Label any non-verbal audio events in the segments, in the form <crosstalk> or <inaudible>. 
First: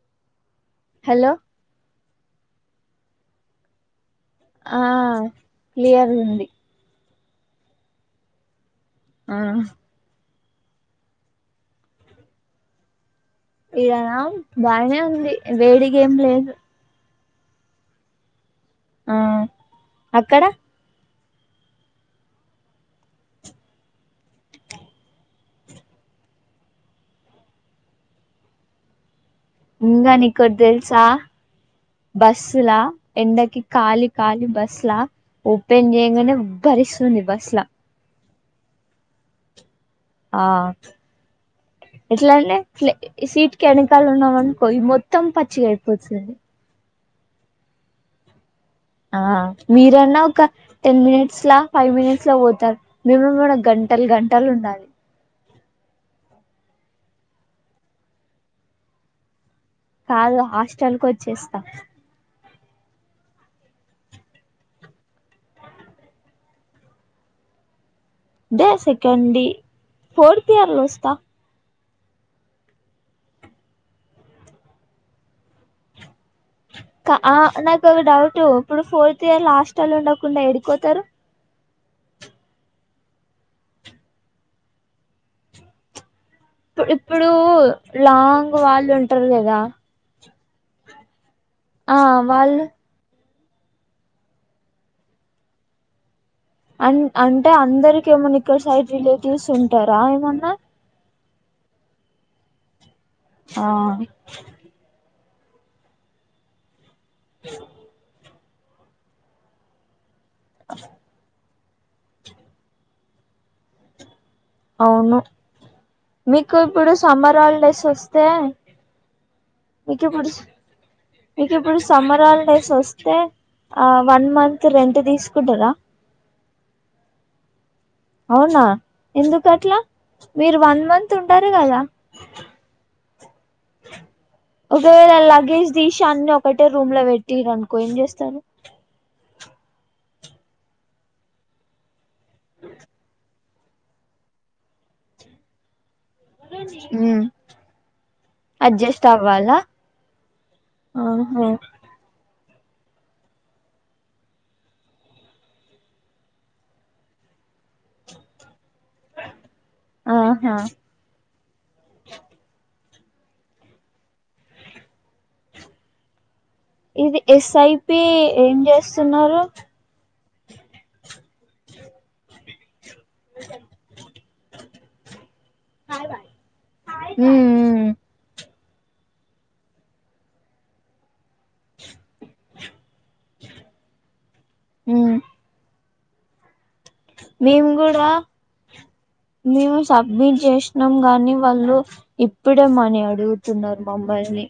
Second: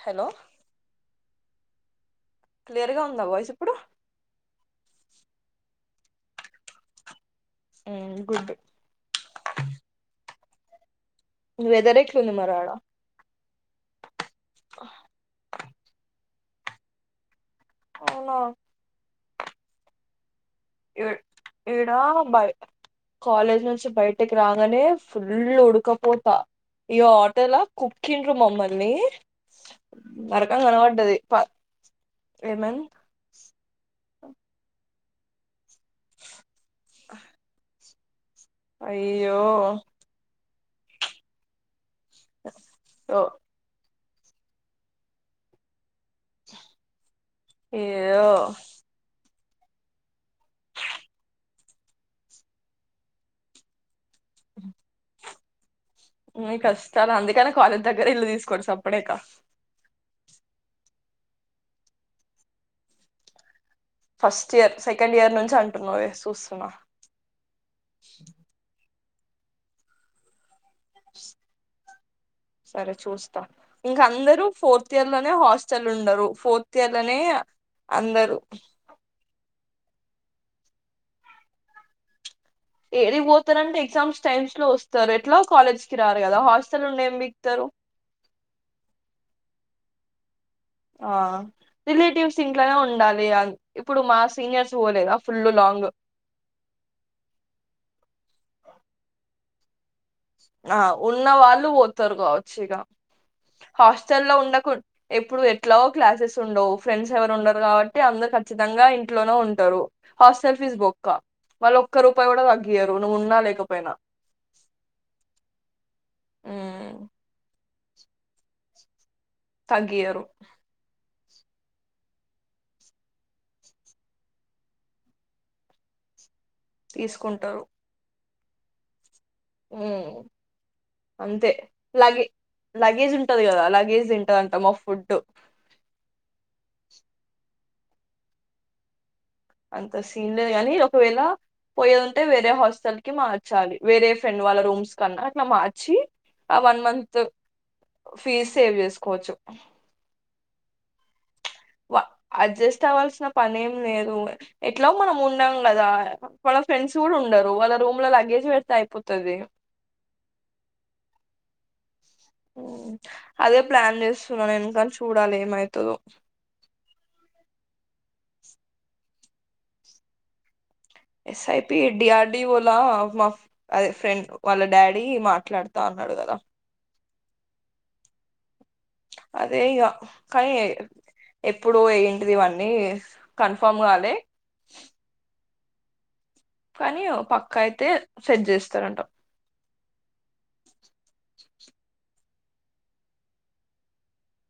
Hello hello clear గా ఉందా voice ఇప్పుడు ఆ క్లియర్ గుంది. ఊమ్ గుడ్ వెదర్ ఎట్లుంది మరి ఆడ ఈడనా బానే ఉంది వేడిగేం లేదు అవునా ఆ అక్కడ ఏ ఏడా బై కాలేజ్ నుంచి బయటికి రాగానే ఫుల్ ఉడకపోత ఇగ ఆటోల కుక్కిండ్రు మమ్మల్ని ఇంగా నీకోటి నరకం తెలుసా కనబడ్డది ప బస్సుల ఏమన్ ఎండకి కాలి ఖాళీ బస్ లా ఓపెన్ చేయంగానే ఉబ్బదిస్తుంది ఉబ్బదిస్తుంది బస్ లా అయ్యో ఆ ఓ క్కళ్ళు ఉన్నాం అనుకో ఇది మొత్తం పచ్చిగా అయిపోతుంది ఏదో మీరన్న ఒక టెన్ మినిట్స్ లా ఫైవ్ మినిట్స్ లో పోతారు మేమేమన్నా గం టలు గంటలు ఉండాలి. ఉమ్ ఈ కష్టాలు అందుకనే కాలేజ్ దగ్గర ఇల్లు తీసుకోండి సప్పుడేక కాదు హాస్టల్ కొచ్చేస్తా ఫస్ట్ ఇయర్ సెకండ్ ఇయర్ నుంచి అంటున్నావే సూస్తున్నా. ద సెకండి ఫోర్త్ ఇయర్ లో వస్తా. సరే చూస్తా ఇంక అందరు ఫోర్త్ ఇయర్ లోనే హాస్టల్ ఉండరు. ఫోర్త్ ఇయర్ కా లోనే ఆ నాకు ఒక అందరు డౌట్ ఇప్పుడు ఫోర్త్ ఇయర్ లాస్ స్టల్లో ఉండకుండా ఏడికిపోతారు. ఏడికి పోతారంటే ఎగ్జామ్స్ టైమ్స్ లో వస్తారు ఎట్లా కాలేజ్ కి రార్ ఇప్పుడు లాంగ్ వాళ్ళు ఉంటారు కదా. ఆ ఆ రిలేటివ్స్ వాళ్ళు ఇంట్లోనే ఉండాలి ఆల్ ఇప్పుడు మా సీనియర్స్ పోలేదా ఫుల్లు లాంగ్ అన్ అంటే అందరికి ఏమన్నా ఇక్కడ సైడ్ రిలేటివ్స్ ఉంటారా ఏమన్నా. ఆ ఉన్న వాళ్ళు పోతారు కావచ్చు ఇగా ఆ హాస్టల్ లో ఉండకు ఎప్పుడు ఎట్లాగో క్లాసెస్ ఉండవు ఫ్రెండ్స్ ఎవరు ఉండరు కాబట్టి అందరు ఖచ్చితంగా ఇంట్లోనే ఉంటారు. హాస్టల్ ఫీజ్ బొక్క వాళ్ళు ఒక్క రూపాయి కూడా తగ్గియ్యరు నువ్వు ఉన్నా లేకపోయినా అవును మీకు ఇప్పుడు ఉమ్, సమ్మర్ హాలిడేస్ వస్తే మీకు తగ్గియ్యరు ఇప్పుడు మీకు ఇప్పుడు సమ్మర్ హాలిడేస్ వస్తే ఆ వన్ మంత్ రెంట్ తీసుకుంటారా? తీసుకుంటారు. అవునా ఎందుకట్లా ఉమ్. మీరు వన్ మంత్ అంతే ఉండరు గదా. లగే లగేజ్ ఉంటది కదా లగేజ్ తింటదంట మా ఫుడ్ ఒకవేళ లగేజ్ తీసి అన్ని ఒకట్ టే రూమ్ లో పెట్టిర్రనుకో ఏం చేస్తారు? అంత సీన్ లేదు గానీ ఒకవేళ పోయేదుంటే వేరే హాస్టల్ కి మార్చాలి వేరే ఫ్రెండ్ వాళ్ళ రూమ్స్ కన్నా అట్లా మార్చి. ఆ one month um fees save చేసుకోవచ్చు. ఆహ వా అడ్జస్ట్ అవ్వాల్సిన పని ఏం లేదు ఎట్లా మనం ఉండం గదా వాళ్న ఫ్రెండ్స్ కూడా ఉన్ ఉండరు వాళ్ళ రూమ్ లో లగేజ్ పెడితే అయిపోతది. ఆహా ఉమ్ అదే ప్లాన్ జేస్తున్నా నేను గాని చూడాలి ఏమైతదో ఇది ఎస్ఐపి ఏం జేస్తున్నరు ఎస్ఐపి డిఆర్డీ ఓలు లా మా అదే ఫ్రెండ్ వాళ్ళ డాడీ మాట్లాడతా ఉన్నాడు గదా ఉమ్ ఉమ్ అదే ఇగ కానీ ఎప్పుడో ఏంటిది ఇవన్నీ కన్ఫామ్ గాలే ఉమ్ కాని ఒక పక్కా మేము అయితే కూడా సెట్ జేస్తారంటాం మేము సబ్మిట్ జేసినాం గానీ వాళ్ళు ఇప్పుడేమనీ అడుగుతున్నారు మమ్ముల్ని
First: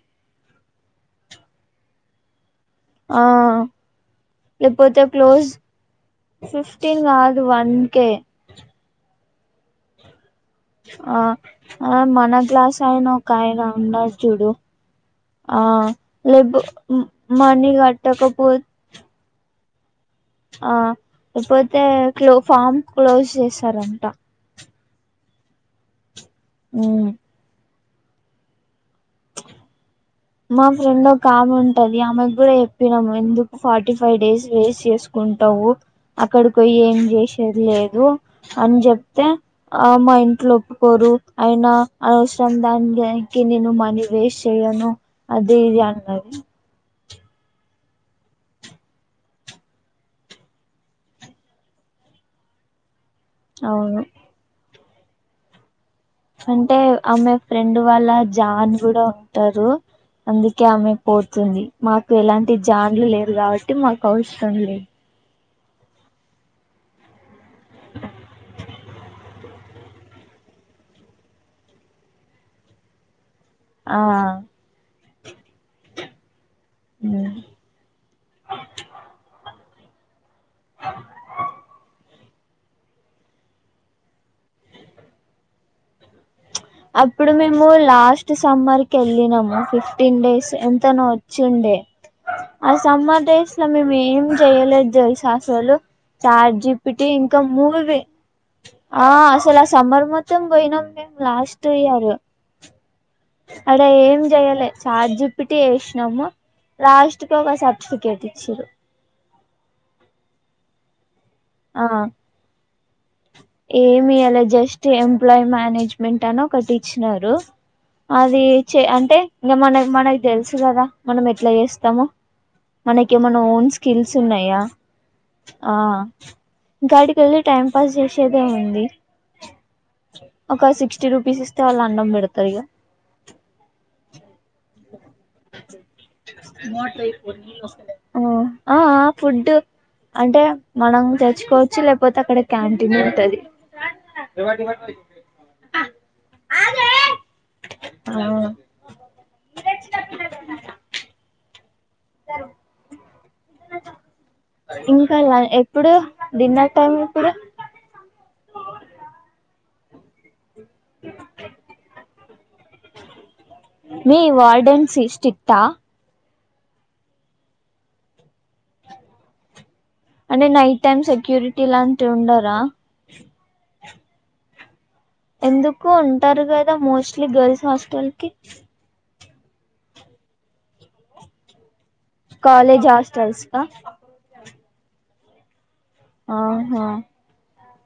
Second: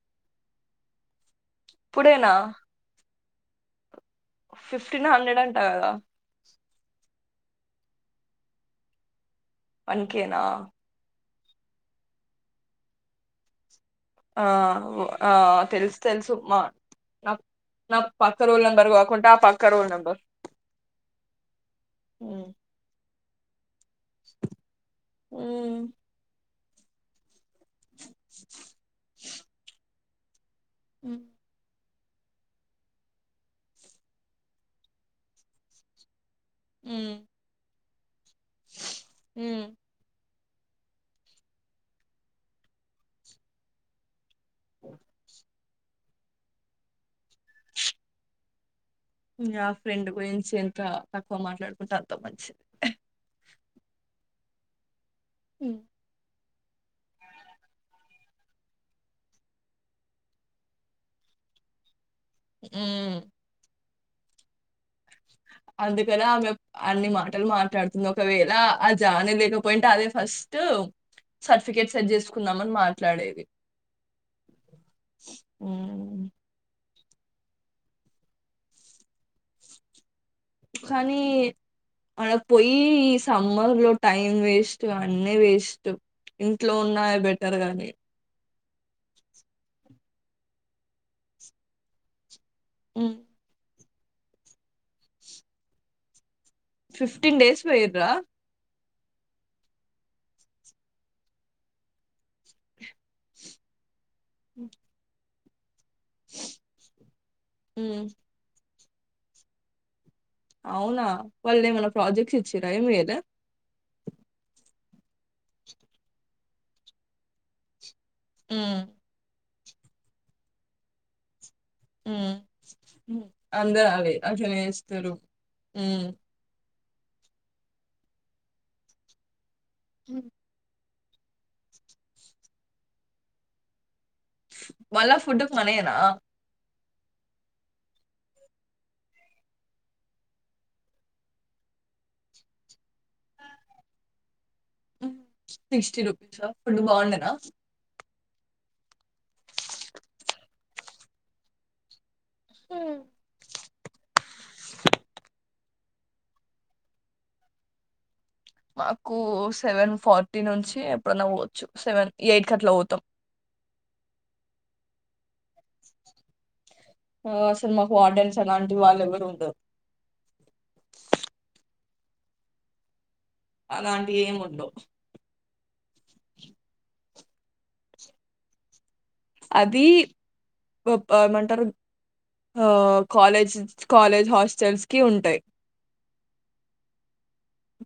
ఇప్పుడేనా ఆ లేకపోతే ఫిఫ్టీన్ హండ్రెడ్ క్లోజ్ అంట కదా ఫిఫ్టీన్ గాదు వన్ కే వన్ కే నా ఆ ఆ మనక్లాస్ ఆయన ఒకాయనా ఉన్నాడు ఆ చూడు ఆ తెలుసు తెలుసు మా లేపు మనీ కట్టకపో <unintelligible> గాకుంట ఆ పక్క రూల్ నెంబర్ ఆ ఇప్పుడైతే క్లో ఉమ్, ఫామ్ క్లోజ్ జేసారంట ఉమ్ ఉమ్ <inaudible> మా ఫ్రెండ్ ఒక ఉమ్, కామే ఉంటది ఆమెకు గూడా జెప్పినాం ఎందుకు ఫార్టీ ఫైవ్ డేస్ వేస్ట్ జేసుకుంటవు అక్కడికి బోయి ఏం ఉమ్, జేసేది లేదు అని జేప్తే ఉమ్. ఆ అమ్మాయి అట్లు ఒప్పుకోరు అయినా అనవసరం దానికి నేను మనీ వేస్ట్ చేయను అది ఇది అన్నది ఇగ ఆ ఫ్రెండ్ గురించి ఎంత తక్కువ మాట్లాడుకుంటే అంత మంచిది అవును ఉమ్ అంటే ఆమె ఫ్రెండ్ వాళ్ళ జాన్ గూడా ఉంటరు అందుకే ఆమె పోతుంది మాక్ ఎలాంటి జాన్లు ఉమ్. లేరు గాబట్టి మాకు అవసరం లేదు అందుకని ఆమె అన్ని మాటలు మాట్లాడుతుంది ఒకవేళ ఆ జానే లేకపోయింటే అదే ఫస్ట్ ఫస్ట్ సర్టిఫికేట్ సెట్ జేసుకుందాం అని మాట్లాడేది ఆ ఉమ్ ఉమ్ కానీ ఆడ పోయి సమ్మర్ లో టైం వేస్ట్ అన్నీ వేస్ట్ ఇంట్లో ఉన్నాయే అప్పుడు బెటర్ మేము గాని. లాస్ట్ సమ్మర్కి యెళ్ళినము ఫిఫ్టీన్ డేస్ ఎంతనో వచ్చిండే ఆ హ్మ్. సమ్మర్ డేస్ లో మేము ఏం జేయలేదు దెలుసా అసలు చాట్ జీపిటి ఇంకా డేస్ మూవే పోయిర్రా? ఆ అసలు ఆ సమ్మర్ మొత్తం బోయినాం మేము లాస్ట్ ఇయరు ఆడ ఏం జేయలే చాట్ జీపిటి జేస్ నము లాస్ట్ కి ఒక హ్మ్. సర్టిఫికేట్ ఇచ్చిరు అవునా వాళ్ళు ఏమైనా ప్రాజెక్ట్స్ ఇచ్చిరా ఏమి ఇయ్యలే ఏమ్ ఇయ్యలే జస్ట్ ఎంప్లాయ్ మానేజ్మెంట్ అని ఒకటి ఇచ్చినరు అది చే హ్మ్. అంటే ఇంగా మనకి మనకి దెలుసు గదా మనం ఎట్లా జేస్త స్తము హ్మ్. హ్మ్. మనకేమన్నా ఓన్ అందరూ స్కిల్స్ అవే అట్లనే ఉన్నయా చేస్తారు. ఆ హ్మ్. గాడికి కేళ్ళి టైం పాస్ చేసేదే ఉంది ఒక సిక్స్ ఫిఫ్టీ రుపీస్ ఇస్తే వాళ్ళ అన్నం పెడతారు ఇక మల్ల ఫుడ్ కి మనయేనా. ఆ ఆ ఫుడ్ అంటే మనం తేచ్చుకోవచ్చు లేకపోతే అక్కడ క్యాంటీన్యూ ఉంటది. సిక్స్టీ రూపీసా ఫుడ్ బాగుండేనా ఆ హ్మ్ ఇంకా ఎప్పుడు డిన్నర్ టైం ఎప్పుడు. మాకు సెవెన్ ఫార్టీ నుంచి ఎప్పుడన్నా పోవచ్చు సెవెన్ ఎయిట్ కట్లా పోతాం సిక్స్టీ ఇత ఆ అసలు మాకు ఆర్డెన్స్ అలాంటి వాళ్ళు ఎవరు ఉండరు. అంటే నైట్ టైమ్ సెక్యూరిటీ లాంటి ఉండరా అలాంటివి ఎం ఉండవు. ఎందుకు ఉంటరు కదా మోస్ట్లీ గర్ల్స్ హాస్టల్ కి అది ఏమంటారు. ఆ కాలేజ్ హాస్టల్స్ కాలేజ్ కా కాలేజ్ హాస్టల్స్ కి ఉంటాయి. ఆహా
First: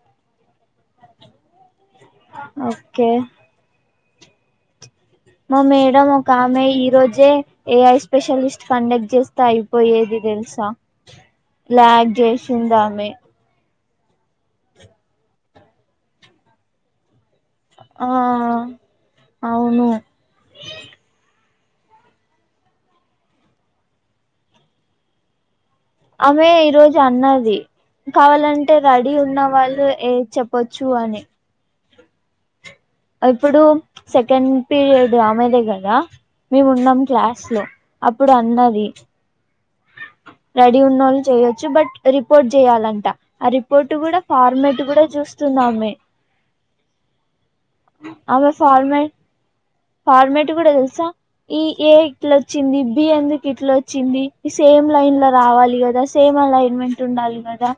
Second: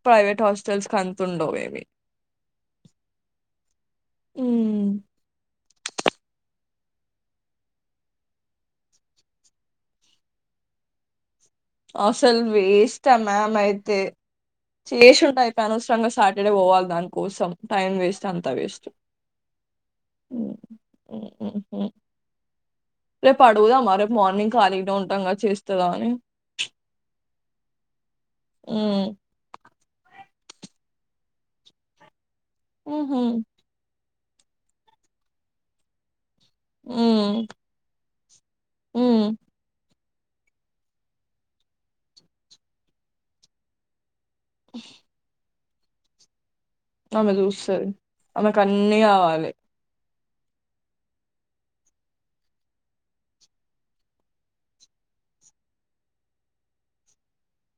ప్రైవేట్ హాస్టల్స్ అంత ఉండవు ఏమి ఓకే మ్మ్ మా మేడం ఒకామె ఈ రోజే ఏఐ స్పెషలిస్ట్ కండక్ట్ చేస్తే అయిపోయేది తెలు సా ఆసలు వేస్ట్ ఆ మ్యామ్ అయి తే చేసి ఉంటె అయిపై అనవసరంగా సాటర్డే పోవాలి దానికి కోసం టైం ఆ వేస్ట్ అంత వేస్ట్ అవును హ్మ్. రేపు అడుగుదామా రేపు మార్నింగ్ ఖాళీగనే ఉంటాం కదా చేస్తదా అని. ఆమె ఈరోజు అన్నది కావాలంటే హ్మ్. రెడీ ఉన్న వాళ్ళు ఏ చే పచ్చు అని హుహు. ఎప్పుడు సెకండ్ పీరియడ్ ఆమెదే కదా మేము ఉన్నాం క్లాస్ హ్మ్. లో అప్పుడు అన్నది. హ్మ్. రెడీ ఉన్నోళ్ళు చేయొచ్చు బట్ రిపోర్ట్ చేయాలంట ఆ రిపోర్ట్ గుడా ఫార్మెట్ గుడా చూస్తుదామే. ఆమె చూస్తది ఆమెకన్నీ కావాలి. ఫార్మట్ కూడా తెలుసా ఈ ఏ ఇట్లొచ్చింది బి ఎందుకు ఇట్ల వచ్చింది సేమ్ లైన్ లో రావాలి కదా సేమ్ అలైన్మెంట్ ఉండాలి కదా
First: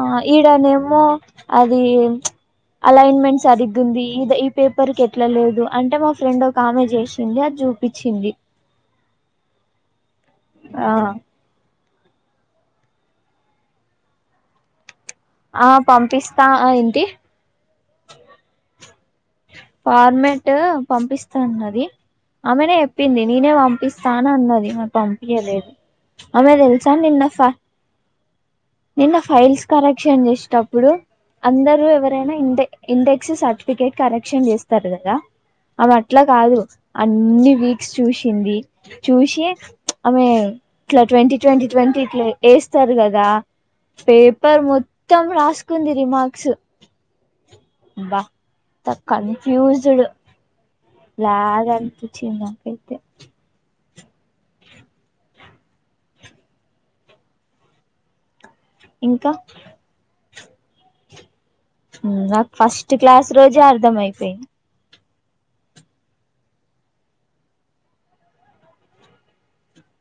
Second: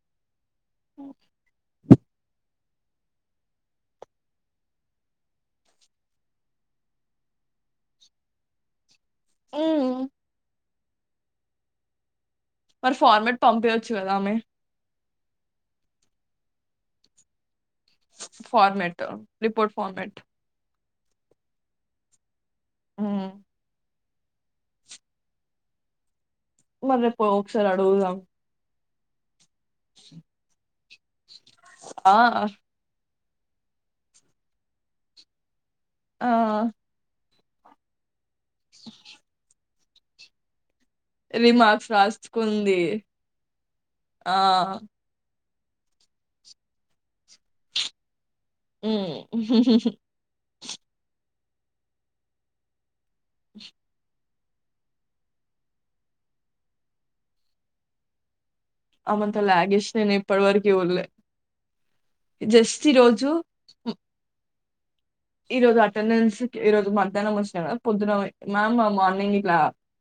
ఆ ఈడనేమో అది అలైన్మెంట్స్ సరిగుంది ఇ ఈ పేపర్ కెట్లా లేదు అంటే మా ఫ్రెండ్ ఒక ఆమె చేసింది అది చూపించింది. మ్మ్ ఆ మరి ఫార్మెట్ పంపయచ్చు కదా ఆమె ఆ పంపిస్తా ఆ ఏంటి ఫార్మట్ రిపోర్ట్ ఫార్మట్ పంపిస్తాన్నది ఆమెనే చెప్పింది హ్మ్. నేనే పంపిస్త స్టా అన్నది మారి పంపింయలేదు ఆమె తెలుసా మరి రేపు నిన్న ఒకసారి అడుగుదాం. నిన్న ఫైల్స్ కరెక్షన్ చేసేటప్పుడు అందరూ ఆ! ఎవరైనా ఇంతే సర్టిఫికెట్ కరెక్షన్ చేస్తారు కదా అవి అట్లా ఆ! కాదు అన్ని గ్రీక్స్ చూసింది చూసే ఆమె ఇట్లా ట్వంటీ ట్వంటీ రిమార్క్స్ ట్వంటీ ఇట్లా రాసుకుంది. ఏస్తారు కదా ఆ! పేపర్ మొత్తం రాసు కుందిరి రిమార్క్స్ బా అంత హ్మ్. కన్ఫ్యూస్డ్ ల్యాగ్ అనిపించింది నాకైతే ఇంకా ఆమంత లాగేష్ నేను ఇప్పటి వరకి చూడ్లే నాకు ఫస్ట్ క్లాస్ రోజే అర్థం అయిపోయింది ఈ రోజు అటెండెన్స్ ఈ రోజు మధ్యాహ్నం వచ్చినాడ కదా పొద్దున మ్యామ్ మార్నింగ్ ఇట్లా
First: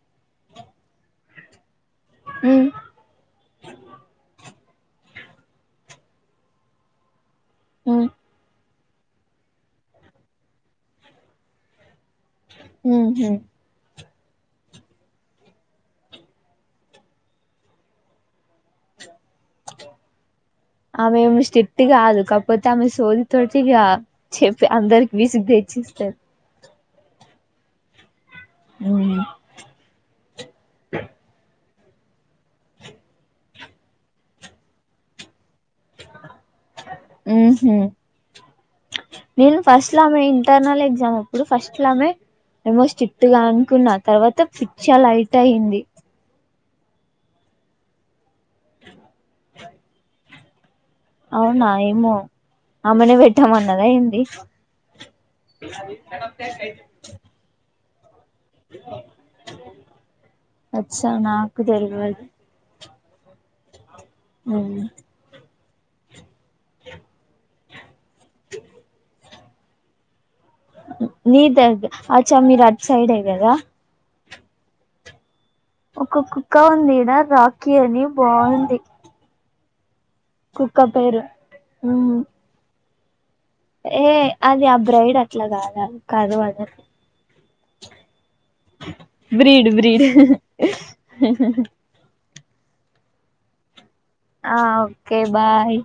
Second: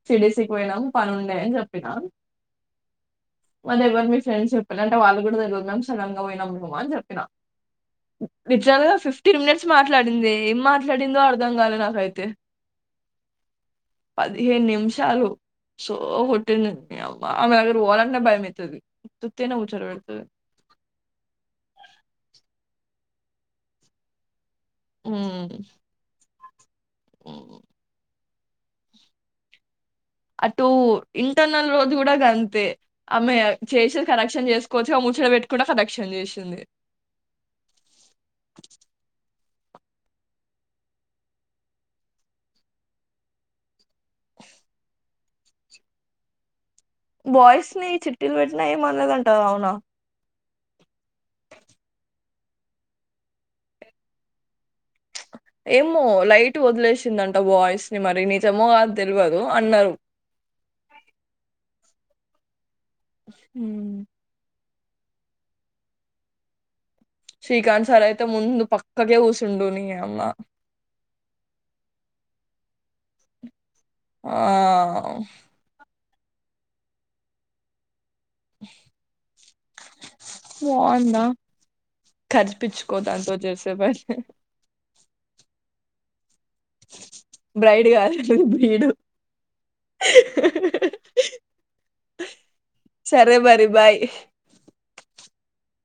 సిఎస్ఇ కి పోయినాం పని ఉండే అని చెప్పినా ఉమ్ మల్లెవరు మీ ఫ్రెండ్స్ ఎలంటే వాళ్ళు కూడా తెలవదు మ్యామ్ సడన్ గా పోయినాం అని చెప్పిన హ్మ్ నిజంగా ఫిఫ్టీన్ మినిట్స్ మాట్లాడింది ఏం మాట్లాడిందో అర్థం కాలేదు నాకైతే హ్మ్ హ్మ్మ్ పదిహేను నిమిషాలు సో కొట్టింది అబ్బా ఆమె దగ్గర పోవాలంటే భయం మైతది ఆమెమి స్ట్రిక్ట్ కాదు కాకపోతే ఆమె ట్వెల్వ్ థర్టీ కి చెప్పి అందరికి ఉమ్, విసిగితేచ్చేస్తది ఉమ్. హ్మ్మ్ అ రోజు గుడా గంతే ఆమె చేసి కరెక్షన్ చేసుకోవచ్చు ముచ్చట పెట్ కూడ కరెక్షన్ చేసింది ఉమ్ హు నేను ఫస్ట్ లా ఆమె ఇంటర్నల్ ఎగ్జామ్ అప్పుడు ఫస్ట్ ల అమె ఏమో స్ట్రిక్ట్ గా అనుకున్నా తర్వాత పిచ్చ లైట్ అయింది బాయ్స్ ని చిట్టిలు పెట్టినా ఏమ్ అనదంటా అవునా అవునా ఏమో అమేనే పెట్టామన్నదా ఏంటి ఏమో లైట్ వదిలేసిందంట బాయ్స్ ని మరి నీ జెమో కాదో తెల్వదు అన్నరు అచ్చా నాకు తెల్వదు హ్మ అవును శ్రీకాంత్ సార్ అయితే ముందు పక్కకే కూసుండు నీయమ్మ నీదగ ఆచ మీర్ అటు సైడే గదా ఆ ఒక కుక్క ఉందిడా రాఖీ అని బాంది బాంధ మ్మ్ కరిపించుకో దంతోని ఏ అది ఆ బ్రైడ్ అట్లా కాదా కర్వద బ్రైడ్ కాదు అది బ్రీడు బ్రీడ్ బ్రీడ్ సరే మరి బాయ్ కే బాయ్